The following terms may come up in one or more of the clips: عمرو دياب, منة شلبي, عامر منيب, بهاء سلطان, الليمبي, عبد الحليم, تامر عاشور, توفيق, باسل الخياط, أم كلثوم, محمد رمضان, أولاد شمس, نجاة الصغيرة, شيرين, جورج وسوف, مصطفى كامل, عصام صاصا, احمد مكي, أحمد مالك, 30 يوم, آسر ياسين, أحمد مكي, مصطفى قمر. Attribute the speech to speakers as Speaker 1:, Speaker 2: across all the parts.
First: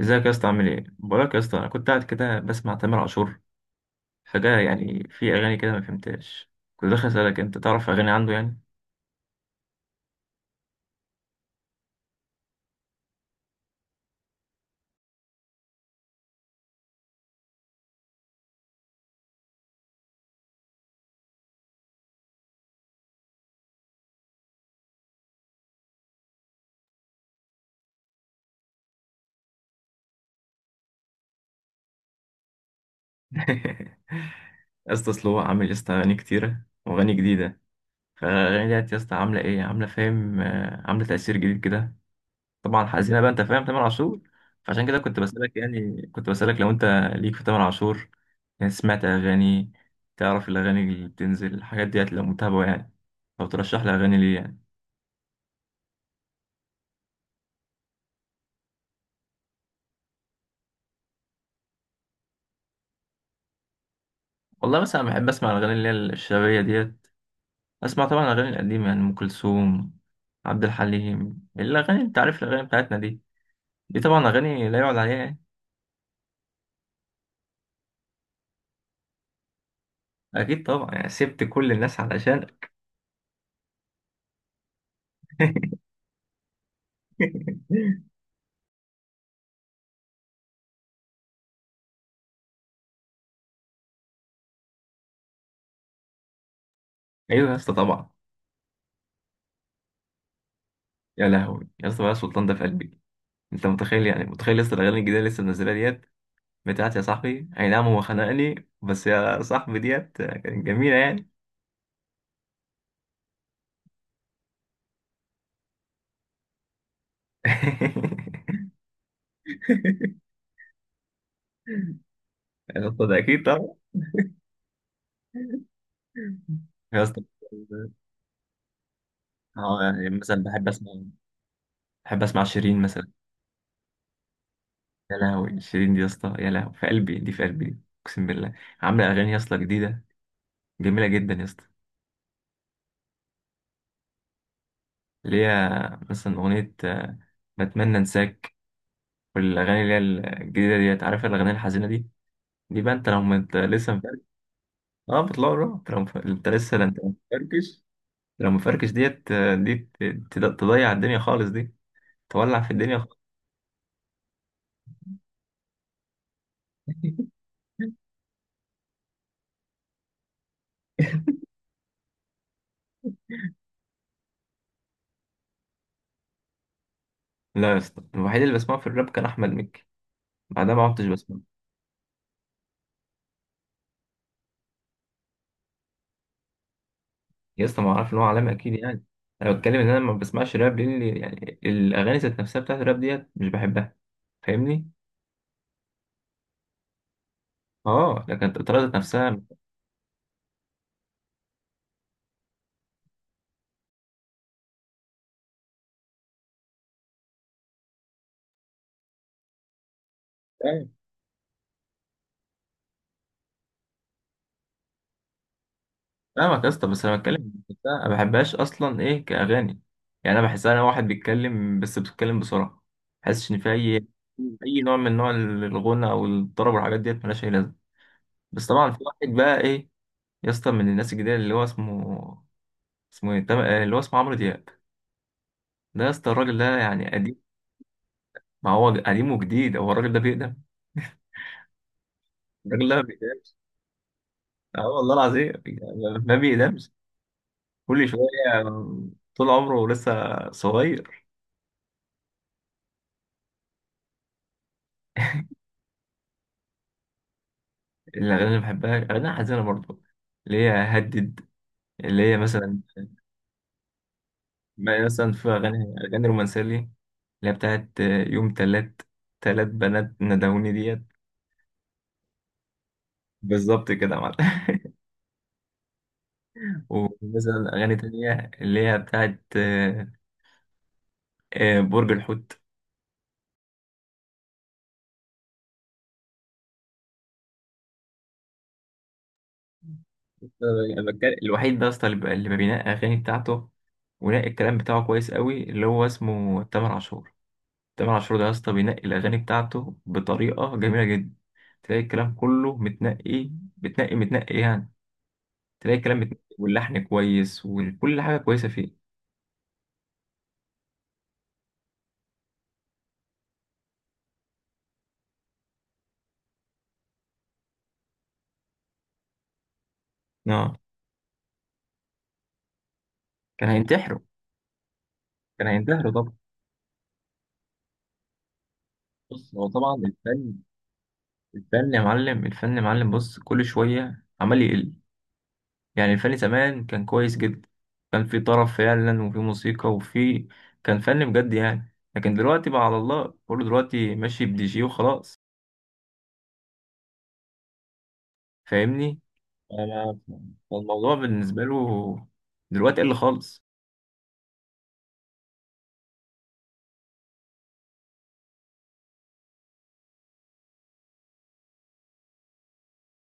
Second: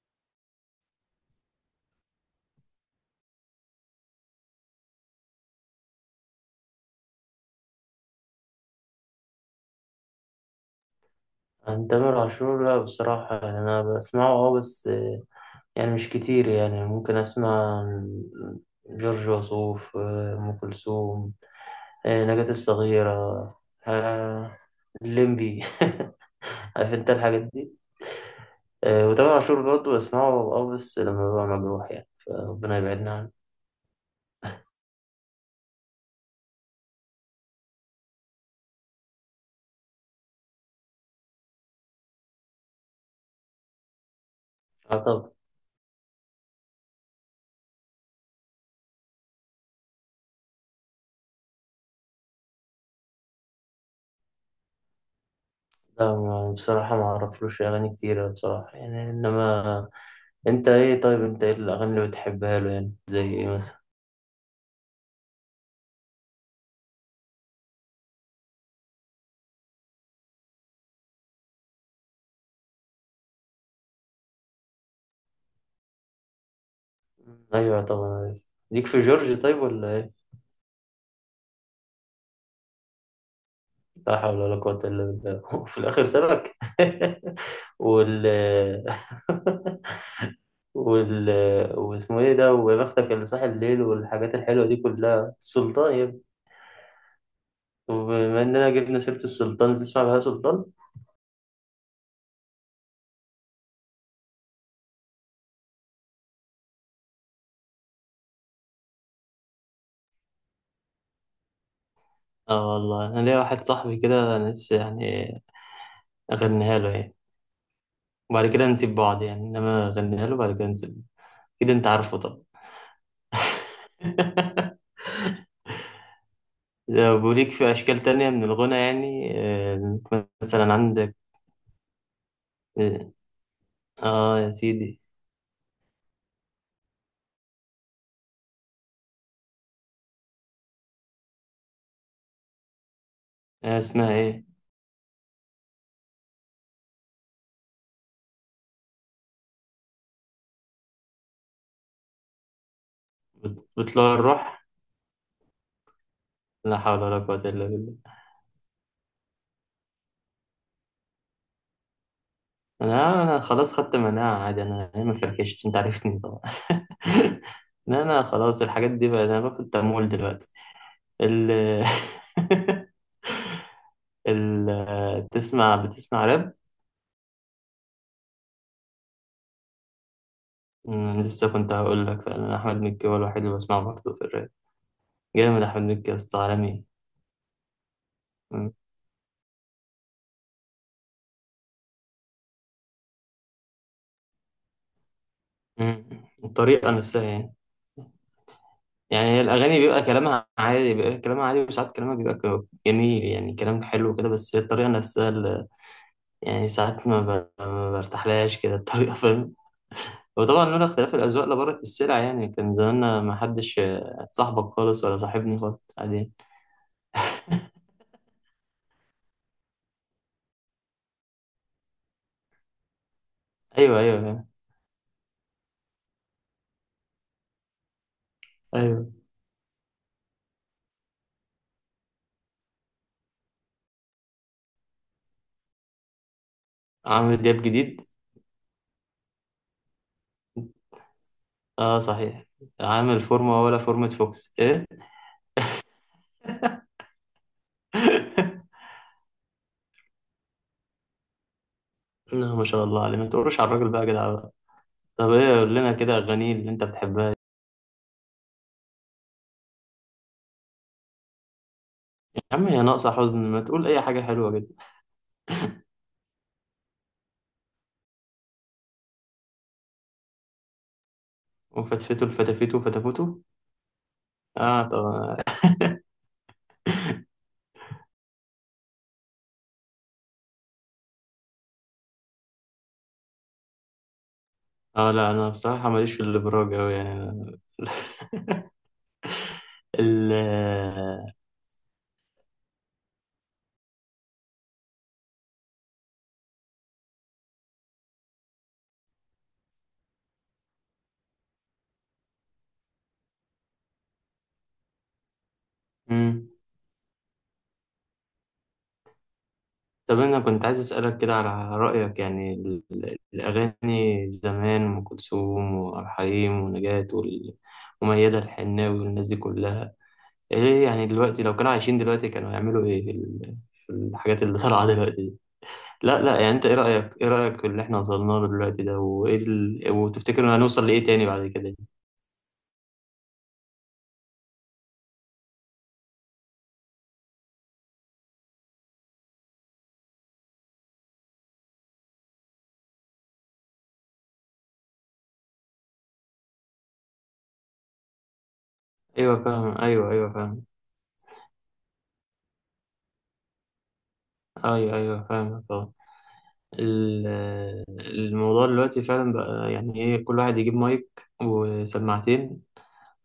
Speaker 1: ازيك يا اسطى؟ عامل ايه؟ بقولك يا اسطى، انا كنت قاعد كده بسمع تامر عاشور، فجأة يعني في اغاني كده ما فهمتهاش. كنت داخل اسالك، انت تعرف اغاني عنده يعني؟
Speaker 2: عن تامر عاشور، لا بصراحة، يعني أنا بسمعه بس، يعني مش كتير. يعني ممكن أسمع عن جورج وسوف، أم كلثوم، نجاة الصغيرة، آه، الليمبي. عارف أنت الحاجات دي. وتامر عاشور برضه بسمعه بس لما ببقى مجروح، يعني فربنا يبعدنا عنه.
Speaker 1: يا اسطى اصل هو عامل يا اسطى اغاني كتيره واغاني جديده، فالاغاني ديت يا اسطى عامله ايه؟ عامله فاهم عامله تاثير جديد كده. طبعا حزينه بقى، انت فاهم تامر عاشور. فعشان كده كنت
Speaker 2: طب.
Speaker 1: بسالك، يعني كنت بسالك لو انت ليك في تامر عاشور، يعني سمعت اغاني، تعرف الاغاني اللي بتنزل الحاجات ديت، لو متابعه يعني، لو ترشح لي اغاني ليه يعني.
Speaker 2: لا، بصراحة ما أعرفلوش أغاني كتيرة بصراحة، يعني. إنما أنت إيه الأغاني اللي بتحبها له؟ يعني زي إيه مثلا؟
Speaker 1: والله مثلا بحب اسمع الاغاني اللي هي الشبابيه ديت، اسمع طبعا الاغاني القديمه يعني ام كلثوم، عبد الحليم، الاغاني انت عارف الاغاني بتاعتنا دي، دي طبعا اغاني لا يعلى عليها يعني.
Speaker 2: ايوه طبعا، عارف. ليك في جورج طيب ولا ايه؟
Speaker 1: اكيد طبعا يعني سبت كل الناس علشان.
Speaker 2: لا حول ولا قوة الا بالله. في الاخر سابك. وال وال واسمه ايه ده؟ ويا بختك اللي صاحي الليل والحاجات الحلوة دي كلها، السلطان يا ابني.
Speaker 1: ايوه يا اسطى طبعا.
Speaker 2: وبما اننا جبنا سيرة السلطان، تسمع بهاء سلطان؟
Speaker 1: يا لهوي يا اسطى، بقى سلطان ده في قلبي. انت متخيل؟ يعني متخيل لسه الاغاني الجديده اللي لسه منزلها ديت، بتاعت يا صاحبي، اي نعم هو خنقني بس يا صاحبي ديت كانت جميله يعني.
Speaker 2: اه والله انا ليا واحد صاحبي كده، أنا نفسي يعني اغنيها له يعني، وبعد كده نسيب بعض يعني. انما اغنيها له بعد كده نسيب كده، انت عارفه طبعا.
Speaker 1: يا اسطى ده اكيد طبعا. يا اسطى
Speaker 2: لو ليك في أشكال تانية من الغنى يعني؟
Speaker 1: اه،
Speaker 2: آه،
Speaker 1: يعني مثلا بحب
Speaker 2: مثلا
Speaker 1: اسمع،
Speaker 2: عندك.
Speaker 1: بحب اسمع شيرين مثلا.
Speaker 2: آه. آه يا سيدي.
Speaker 1: يا لهوي شيرين دي يا اسطى، يا لهوي في قلبي دي، في قلبي دي. اقسم بالله، عامله اغاني يا اسطى جديده، جميله جدا يا اسطى.
Speaker 2: آه، اسمها إيه؟
Speaker 1: اللي هي مثلا اغنيه بتمنى انساك، والاغاني اللي هي الجديده ديت، عارف الاغاني الحزينه دي، دي بقى انت لو ما انت لسه مفركش.
Speaker 2: بتطلع الروح.
Speaker 1: اه بتطلع روح، انت لو انت لسه، لا
Speaker 2: لا
Speaker 1: انت
Speaker 2: حول ولا قوة إلا
Speaker 1: مفركش،
Speaker 2: بالله.
Speaker 1: لو مفركش ديت تضيع الدنيا خالص دي، تولع في الدنيا خالص.
Speaker 2: أنا خلاص خدت مناعة، عادي. أنا ما فركشت، أنت عرفتني طبعا. لا، أنا خلاص الحاجات دي بقى، أنا باخد تمويل دلوقتي. ال ال آه، بتسمع راب؟
Speaker 1: لا يا اسطى، الوحيد اللي بسمعه في الراب كان احمد مكي، بعدها ما عدتش بسمع.
Speaker 2: لسه كنت هقول لك، أنا أحمد مكي هو الوحيد اللي بسمعه برضه في الراب. جامد أحمد مكي يا أسطى، عالمي.
Speaker 1: يا اسطى ما اعرف ان هو عالمي، اكيد يعني. انا بتكلم ان انا ما بسمعش راب لان يعني الاغاني ذات نفسها بتاعت الراب ديت مش بحبها، فاهمني.
Speaker 2: مم. الطريقة نفسها يعني.
Speaker 1: اه لكن الطريقه ذات
Speaker 2: يعني
Speaker 1: نفسها.
Speaker 2: هي الأغاني بيبقى كلامها عادي، بيبقى كلامها عادي، وساعات كلامها بيبقى جميل، يعني كلام حلو كده، بس هي الطريقة نفسها اللي... يعني ساعات ما برتاحلهاش كده الطريقة. فاهم؟ وطبعا
Speaker 1: أيوة.
Speaker 2: لولا اختلاف الأذواق لبارت السلع، يعني كان زماننا ما حدش صاحبك خالص، ولا صاحبني خالص، عادي.
Speaker 1: فاهمك يا اسطى، بس انا بتكلم إن نفسها ما بحبهاش اصلا ايه كاغاني. يعني انا بحسها انا واحد بيتكلم، بس بيتكلم بسرعه، ما بحسش ان في اي،
Speaker 2: أيوه أيوه فاهم.
Speaker 1: اي نوع من نوع الغنى او الطرب والحاجات ديت ملهاش اي لازمه. بس طبعا في
Speaker 2: أيوه.
Speaker 1: واحد بقى ايه، يا اسطى من الناس الجديده اللي هو اسمه، اسمه ايه، اللي هو اسمه عمرو دياب. ده يا اسطى الراجل ده يعني قديم،
Speaker 2: عامل دياب جديد.
Speaker 1: ما هو قديم وجديد، هو الراجل ده بيقدم،
Speaker 2: أه صحيح.
Speaker 1: الراجل ده ما
Speaker 2: عامل
Speaker 1: بيقدمش.
Speaker 2: فورمة ولا فورمة فوكس
Speaker 1: اه
Speaker 2: إيه؟
Speaker 1: والله العظيم يعني ما بيقدمش، كل شويه طول عمره لسه صغير.
Speaker 2: لا، ما شاء الله عليه، ما تقولش على الراجل بقى يا جدع. طب ايه، قول لنا كده اغاني اللي انت بتحبها.
Speaker 1: الاغاني اللي بحبها اغاني حزينه برضه، اللي هي هدد، اللي هي
Speaker 2: يا عم
Speaker 1: مثلا،
Speaker 2: يا ناقصه حزن، ما تقول اي حاجه حلوه جدا.
Speaker 1: مثلا في اغاني، اغاني رومانسيه ليه اللي هي بتاعت يوم تلات، تلات بنات ندهوني ديت.
Speaker 2: وفتفتو الفتافيتو فتافوتو.
Speaker 1: بالظبط كده يا معلم.
Speaker 2: اه طب.
Speaker 1: ومثلا اغاني تانية اللي هي بتاعت برج الحوت.
Speaker 2: اه لا، انا بصراحه ماليش في الابراج اوي يعني. ال
Speaker 1: الوحيد ده اصلا اللي ما بينقي اغاني بتاعته، ونقي الكلام بتاعه كويس قوي، اللي هو اسمه تامر عاشور. تامر عاشور ده يا اسطى بينقي الاغاني بتاعته بطريقه جميله جدا، تلاقي الكلام كله متنقي، متنقي يعني، تلاقي الكلام متنقي
Speaker 2: مم.
Speaker 1: واللحن كويس وكل حاجه كويسه فيه.
Speaker 2: طب انا كنت عايز اسالك كده على رايك، يعني الاغاني زمان، ام كلثوم وعبد الحليم ونجاة وميادة الحناوي والناس دي كلها،
Speaker 1: اه
Speaker 2: ايه يعني؟ دلوقتي لو كانوا عايشين دلوقتي كانوا هيعملوا ايه في
Speaker 1: كان
Speaker 2: في
Speaker 1: هينتحره،
Speaker 2: الحاجات اللي طالعه دلوقتي دي؟
Speaker 1: كان هينتحره
Speaker 2: لا
Speaker 1: طبعا.
Speaker 2: لا يعني انت ايه رأيك في اللي احنا وصلنا له دلوقتي ده، وايه
Speaker 1: بص هو طبعا
Speaker 2: وتفتكر
Speaker 1: الفن،
Speaker 2: إن هنوصل لايه تاني بعد كده يعني؟
Speaker 1: الفن يا معلم، الفن يا معلم بص كل شويه عمال يقل. يعني الفن زمان كان كويس جدا، كان في طرب فعلا وفي موسيقى وفي، كان فن بجد يعني، لكن دلوقتي بقى على الله، كله دلوقتي ماشي بدي جي وخلاص، فاهمني.
Speaker 2: ايوه فاهم، ايوه
Speaker 1: أنا-
Speaker 2: ايوه فاهم.
Speaker 1: فالموضوع بالنسبة له دلوقتي قل خالص.
Speaker 2: ايوه ايوه فاهم، اه. ال- الموضوع دلوقتي فعلا بقى، يعني ايه، كل واحد يجيب مايك وسماعتين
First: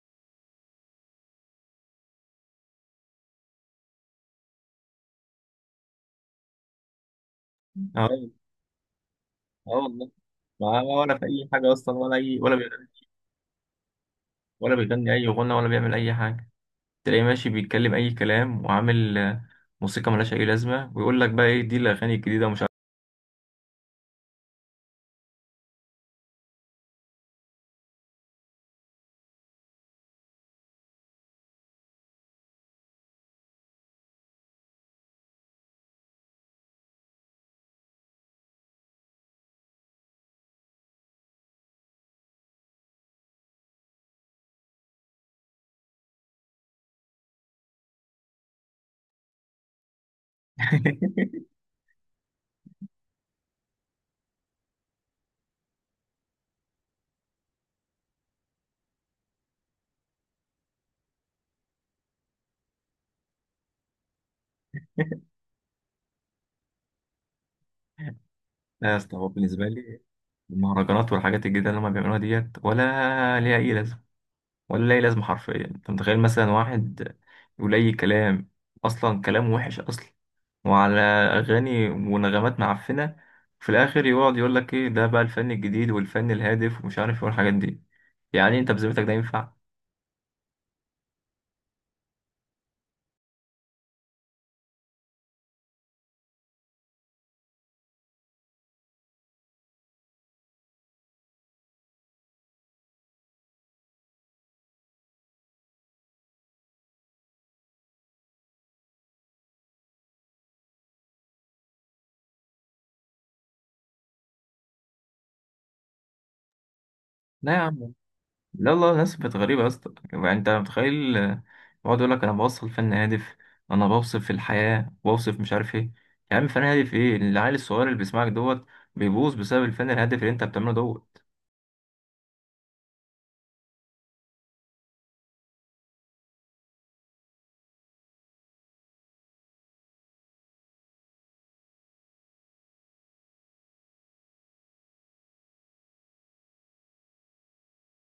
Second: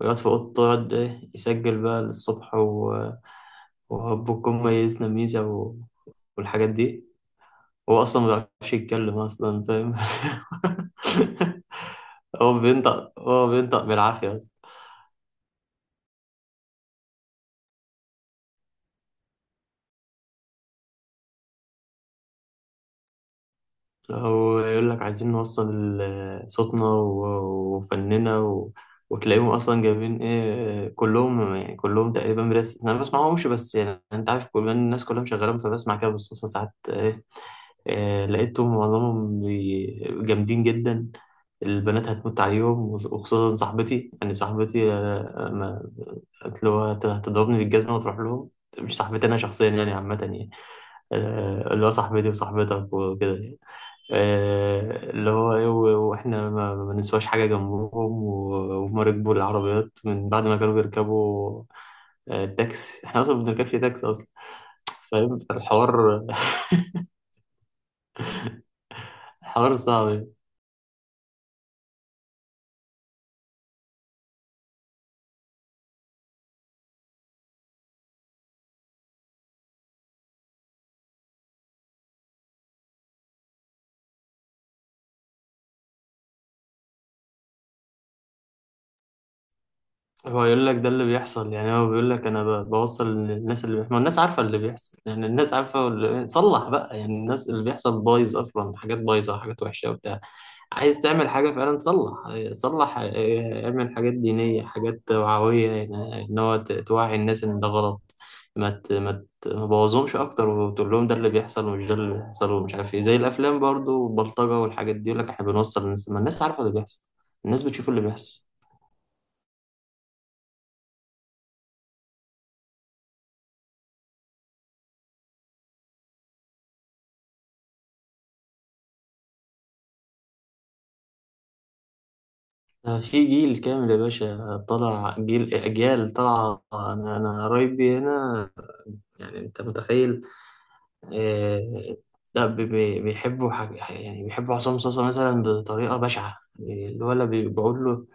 Speaker 2: ويقعد في اوضته، يقعد ايه، يسجل بقى للصبح وهبكم ميزنا ميزة والحاجات دي. هو
Speaker 1: اه
Speaker 2: اصلا ما بيعرفش يتكلم اصلا،
Speaker 1: اه
Speaker 2: فاهم؟
Speaker 1: والله، ما ولا في أي حاجة أصلا، ولا أي ولا بي...
Speaker 2: هو بينطق بالعافية.
Speaker 1: ولا بيغني أي غنى ولا بيعمل أي حاجة، تلاقيه ماشي بيتكلم أي كلام وعامل موسيقى ملهاش أي لازمة، ويقول لك بقى إيه دي الأغاني الجديدة ومش عارف.
Speaker 2: أو يقول لك عايزين نوصل صوتنا وفننا وتلاقيهم أصلا جايبين إيه كلهم، يعني كلهم تقريبا بلا استثناء. أنا ما بسمعهمش، بس يعني أنت عارف، كل الناس كلها مشغلة، فبسمع كده بالصدفة ساعات إيه لقيتهم معظمهم جامدين جدا. البنات هتموت عليهم، وخصوصا صاحبتي، يعني صاحبتي، ما قالت له هتضربني بالجزمة وتروح لهم. مش صاحبتي أنا شخصيا يعني، عامة يعني، اللي هو صاحبتي وصاحبتك وكده يعني. اللي هو ايه، واحنا ما بنسواش حاجه جنبهم، وهما ركبوا العربيات من بعد ما كانوا بيركبوا التاكسي. احنا اصلا ما بنركبش تاكسي اصلا، فاهم الحوار؟
Speaker 1: لا يا اسطى، هو بالنسبة
Speaker 2: الحوار
Speaker 1: لي
Speaker 2: صعب.
Speaker 1: المهرجانات والحاجات الجديدة اللي هما بيعملوها ديت ولا ليها أي لازمة، ولا ليها أي لازمة حرفيا. أنت متخيل مثلا واحد يقول أي كلام، أصلا كلام وحش أصلا، وعلى أغاني ونغمات معفنة، في الآخر يقعد يقول لك إيه ده بقى الفن الجديد والفن الهادف ومش عارف إيه والحاجات دي. يعني أنت بذمتك ده ينفع؟
Speaker 2: هو يقول لك ده اللي بيحصل، يعني هو بيقول لك انا بوصل للناس اللي بيحصل. ما الناس عارفه اللي بيحصل، يعني الناس عارفه صلح بقى. يعني الناس اللي بيحصل بايظ اصلا، حاجات بايظه، حاجات وحشه وبتاع. عايز تعمل حاجه فعلا، صلح. صلح، اعمل حاجات دينيه، حاجات توعويه، يعني ان هو توعي الناس ان ده غلط، ما تبوظهمش اكتر. وتقول لهم ده اللي بيحصل، ومش ده اللي بيحصل، ومش عارف ايه، زي الافلام برضو، والبلطجه والحاجات دي، يقول لك احنا بنوصل للناس. ما الناس عارفه اللي بيحصل.
Speaker 1: لا يا
Speaker 2: الناس بتشوف
Speaker 1: عم،
Speaker 2: اللي بيحصل.
Speaker 1: لا والله الناس بقت غريبة يا اسطى. يعني انت متخيل بقعد يقول لك انا بوصل فن هادف، انا بوصف في الحياة بوصف مش عارف ايه. يا عم فن هادف ايه؟ العيل الصغير اللي بيسمعك دوت بيبوظ بسبب الفن الهادف اللي انت بتعمله دوت.
Speaker 2: في جيل كامل يا باشا طلع، جيل، أجيال طلع. أنا قرايبي هنا، يعني أنت متخيل؟ آه، لا بيحبوا حاجة، يعني بيحبوا عصام صاصا مثلا، بطريقة بشعة. الولد بيقول له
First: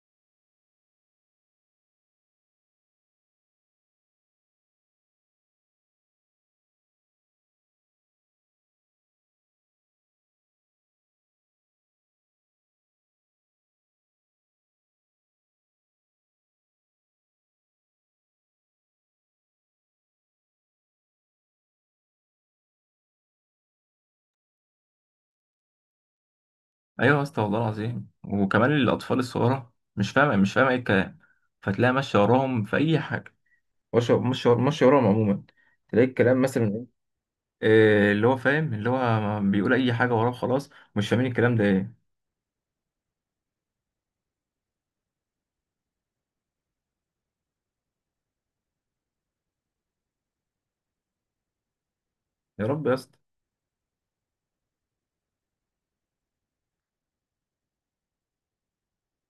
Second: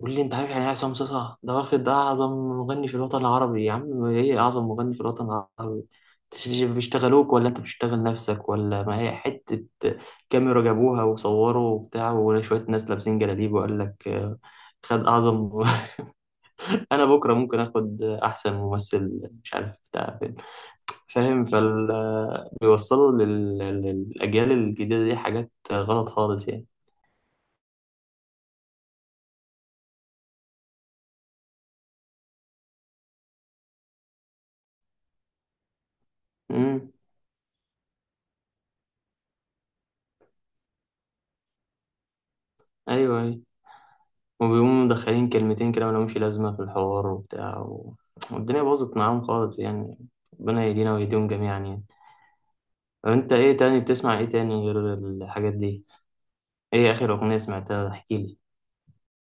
Speaker 2: قول لي انت عارف يعني ايه عصام صاصا ده؟ واخد ده اعظم مغني في الوطن العربي. يا عم ايه اعظم مغني في الوطن العربي؟ بيشتغلوك ولا انت بتشتغل نفسك، ولا ما هي حتة كاميرا جابوها وصوروا وبتاع، وشوية ناس لابسين جلاليب، وقال لك خد اعظم. انا بكرة ممكن اخد احسن ممثل مش عارف بتاع فين. فاهم؟ بيوصلوا للاجيال الجديدة دي حاجات غلط خالص يعني.
Speaker 1: ايوه يا اسطى والله العظيم، وكمان الاطفال الصغيرة مش فاهمة، مش فاهمة ايه الكلام، فتلاقي ماشية وراهم في اي حاجة. مش مش ماشية وراهم عموما، تلاقي الكلام مثلا
Speaker 2: امم
Speaker 1: إيه، اللي هو فاهم، اللي هو بيقول اي حاجة وراه خلاص، مش فاهمين الكلام ده ايه.
Speaker 2: ايوه أيوه. وبيقوموا مدخلين كلمتين كده ملهمش لازمة في الحوار وبتاع، والدنيا باظت معاهم خالص يعني. ربنا يهدينا ويهديهم جميعا يعني.
Speaker 1: يا رب يا
Speaker 2: طب
Speaker 1: اسطى.
Speaker 2: انت ايه تاني بتسمع، ايه تاني غير الحاجات دي؟ ايه اخر اغنية سمعتها؟ احكيلي.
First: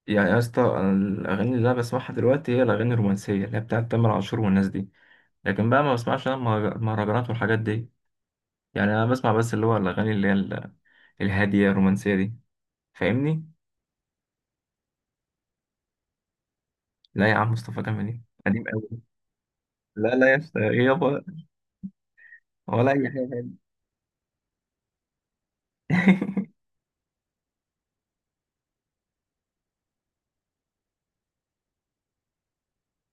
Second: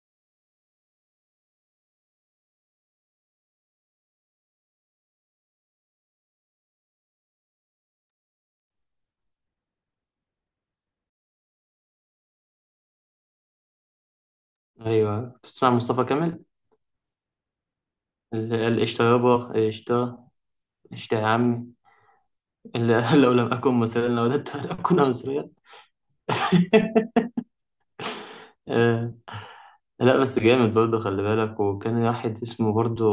Speaker 1: يعني يا اسطى أنا الاغاني اللي انا بسمعها دلوقتي هي الاغاني الرومانسيه اللي هي بتاعت تامر عاشور والناس دي، لكن بقى ما بسمعش انا المهرجانات والحاجات دي. يعني انا بسمع بس اللي هو الاغاني اللي هي الهاديه الرومانسيه دي، فاهمني.
Speaker 2: ايوه بتسمع مصطفى كامل؟
Speaker 1: لا يا عم مصطفى كامل ايه، قديم
Speaker 2: قشطة
Speaker 1: قوي.
Speaker 2: يابا،
Speaker 1: لا
Speaker 2: قشطة.
Speaker 1: لا يا اسطى إيه
Speaker 2: قشطة
Speaker 1: يابا،
Speaker 2: يا عمي.
Speaker 1: ولا اي
Speaker 2: لو
Speaker 1: حاجه.
Speaker 2: لم أكن مصريا لوددت أن أكون مصريا. آه، لا بس جامد برضه، خلي بالك. وكان واحد اسمه برضه،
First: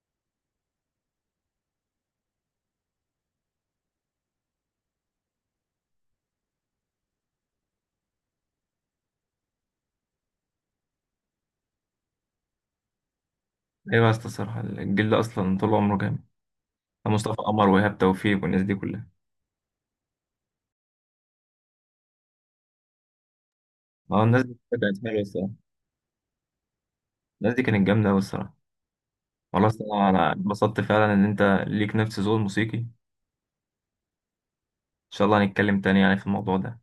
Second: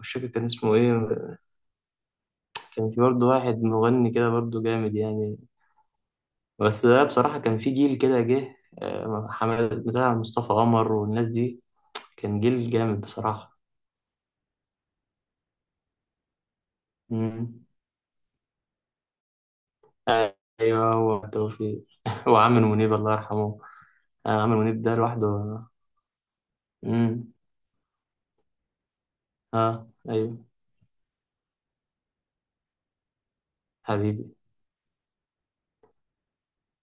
Speaker 2: مش فاكر كان اسمه ايه. كان في برضه واحد مغني كده برضه جامد يعني، بس ده بصراحة كان في جيل كده جه. حمد بتاع مصطفى قمر والناس دي، كان جيل جامد بصراحة.
Speaker 1: ايوه يا اسطى الصراحه الجيل ده اصلا طول عمره جامد، مصطفى
Speaker 2: مم.
Speaker 1: قمر وايهاب توفيق والناس دي كلها.
Speaker 2: أيوه، هو توفيق. وعامر منيب الله يرحمه.
Speaker 1: اه الناس
Speaker 2: عامر
Speaker 1: دي
Speaker 2: منيب ده
Speaker 1: كانت حلوه الصراحه،
Speaker 2: لوحده. مم.
Speaker 1: الناس دي كانت جامده قوي الصراحه. والله
Speaker 2: اه
Speaker 1: الصراحه انا
Speaker 2: أيوه
Speaker 1: اتبسطت فعلا ان انت ليك نفس ذوق موسيقي.
Speaker 2: حبيبي.
Speaker 1: شاء الله هنتكلم تاني يعني في الموضوع ده.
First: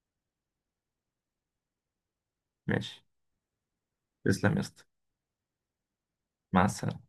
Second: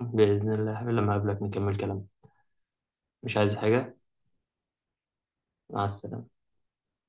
Speaker 2: بإذن الله لما أقابلك نكمل كلام.
Speaker 1: ماشي،
Speaker 2: مش عايز حاجة.
Speaker 1: تسلم يا اسطى،
Speaker 2: مع السلامة.
Speaker 1: مع السلامة.